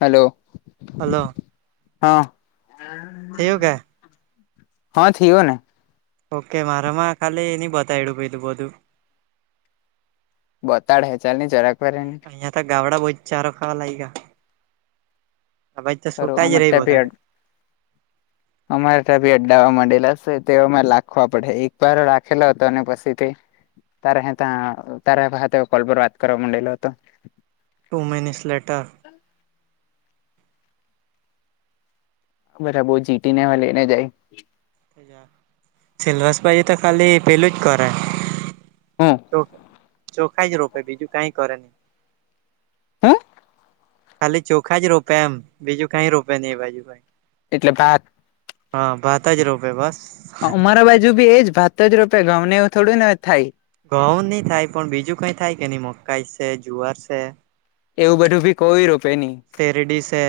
Hello. Hello. હા. થિયુ કે? હા, થિયુ ને. ઓકે મારામાં ખાલી ની બટાઈડુ બીજું બધું. બતાડ હે, ચાલની જરાક. વાર એને અહિયાં તો ગાવડા બોજ ચારો ખાવા લાઈગા. આ બાજુ ખરું સુકાઈ જ રેહ બધા. અમારે ત્યાં ભી અડ્ડાવા માંડેલાશે તેઓ મારે લાખવા પડહૈ, એક બાર રાખેલો હતો અને પછી તે તારે હે ત્યા, તારા હાતે કોલ પર વાત કરવા માંડેલો હતો. Two મિનસ letter. બધા બો જીતીને આવે, લઈને જાય સેલવાસ બાજુ તો ખાલી પેલું જ ગણાય. હું ચો ચોખા જ રોપે, બીજું કઈ કરે ની. હું ખાલી ચોખા જ રોપે એમ, બીજું કઈ રોપે ની ભાઈ. એટલે ભાત હા, ભાત જ રોપે બસ. અમારા બાજુ બી એજ ભાત જ રોપે, ઘઉં ને એવું થોડું ન થાય. ઘઉંની થાય પણ બીજું કઈ થાય કે નઈ મકાઈ છે, જુવાર છે? એવું બધું ભી કોઈ રોપે ની. શેરડીસે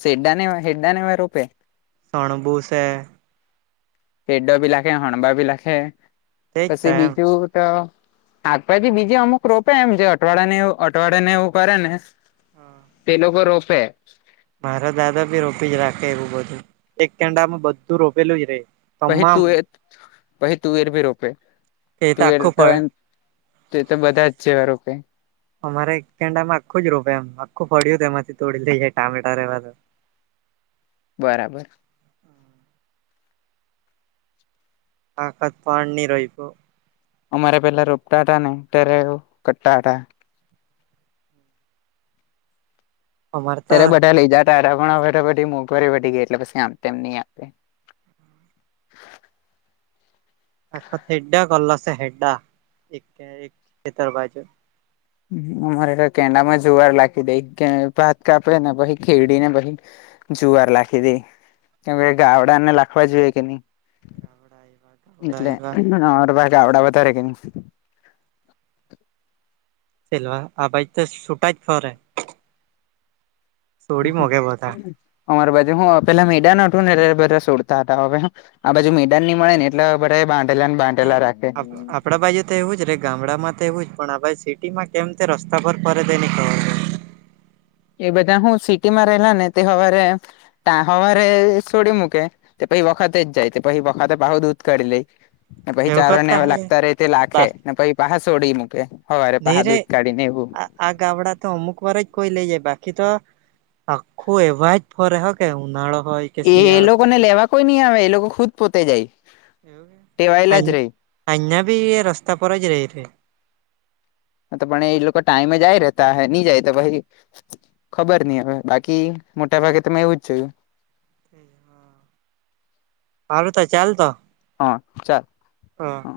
શેરડા ને હૈડા ને એવા રોપે હણબૂ સે. હેડોભી નાખે હણબા નાખે. તેજ પછી થાય બીજું તો શાકભાજી બીજી અમુક રોપે એમ છે અઠવાડિયા ને અઠવાડિયા ને એવું કરે ને એમ તે લોકો રોફે. મારા દાદા ભી રોપી જ રાખે એવું બધું એક કેંડામાં બધું રોપેલું જ રે. પહી તમામ તુવે પહી તુવેર ભી રોપે. એ તુંએર આખું તો ફળ એમ તે તો બધા જ જેવા રોપે. અમારે એક કેડામાં આખું જ રોપે એમ આખું પડ્યું તે એમાંથી તોડી લઈ જાય ટામેટા રેવા દે બરાબર. આકાત્વા ની રોઈપૂ અમારે પેલા રોપટા હતા ને ત્યારે એવું ક્ટા હટા. અમારે તો ત્યારે બધા લઈ જા તારા પણરે બધી મોંઘવારી બી ગઈ એટલે પછી આમ તેમ નહી આપે. આખત હેડા ગલ સ હેડા એક એક ખેતર બાજુ. અમારે તો કેંડા માં જુવાર લાગી દે ભાત કાપે ને પહિ ખેડીને પછી જુવાર લાખી દે. કેમ કે ગાવડાને લખવા જોઈએ કે ની ગાવડા આયવા ગાવડા એટલે આયવા અ [unintelligible] [unintelligible] આવડા વધારે કે ની સેલવા આ ભાઈ તો સુટ જ ફરે. થોડી મોગે બધા. અમારી બાજુ હું પેલા મેડા નઠું ને એટ બધા સોડતા હતા હવે હું આ બાજુ મેદાન ની મળે ને એટલે હવે બધાએ બાંધેલા ને બા ન આપ આપડા બાજુ તો એવું જ રે ગામડામાં તો એવું જ પણ આપ સિટીમાં કેમ તે રસ્તા પર ફરે તે ની ખબર. એ બધા હું સિટી માં રહેલા ને તે હવારે તા હવારે છોડી મૂકે તે પછી વખતે જ જાય તે પછી વખતે પાહુ દૂધ કરી લે તે પહિ ચારોને કરતા એવું હે લાગતા ર રહે તે લાખે બસ ને પહિ પાહા સોડી મુકેે. હવારે નહી પાહા રે દૂધ કાડી ને એવું આ આ ગામડા તો અમુક વાર જ કોઈ લઈ જાય બાકી તો આખું એવા જ ફરે હ કે ઉનાળો હોય કે એ એ શિયાળો લોકો ને લેવા કોઈ નહી આવે એ લોકો ખુદ પોતે જાય. ટેવાયેલા જ રેહ [unintelligible] બી રસ્તા પરજ રે છે. હા તો પણ એ લોકો ટાઈમે એ જાય રેતા હ નહી જાય તો ભાઈ ખબર નઈ હવે બાકી મોટા ભાગે તમે એવું જ જોયું. એ હા. હારું તો ચાલ તો. હા ચાલ. હા. હ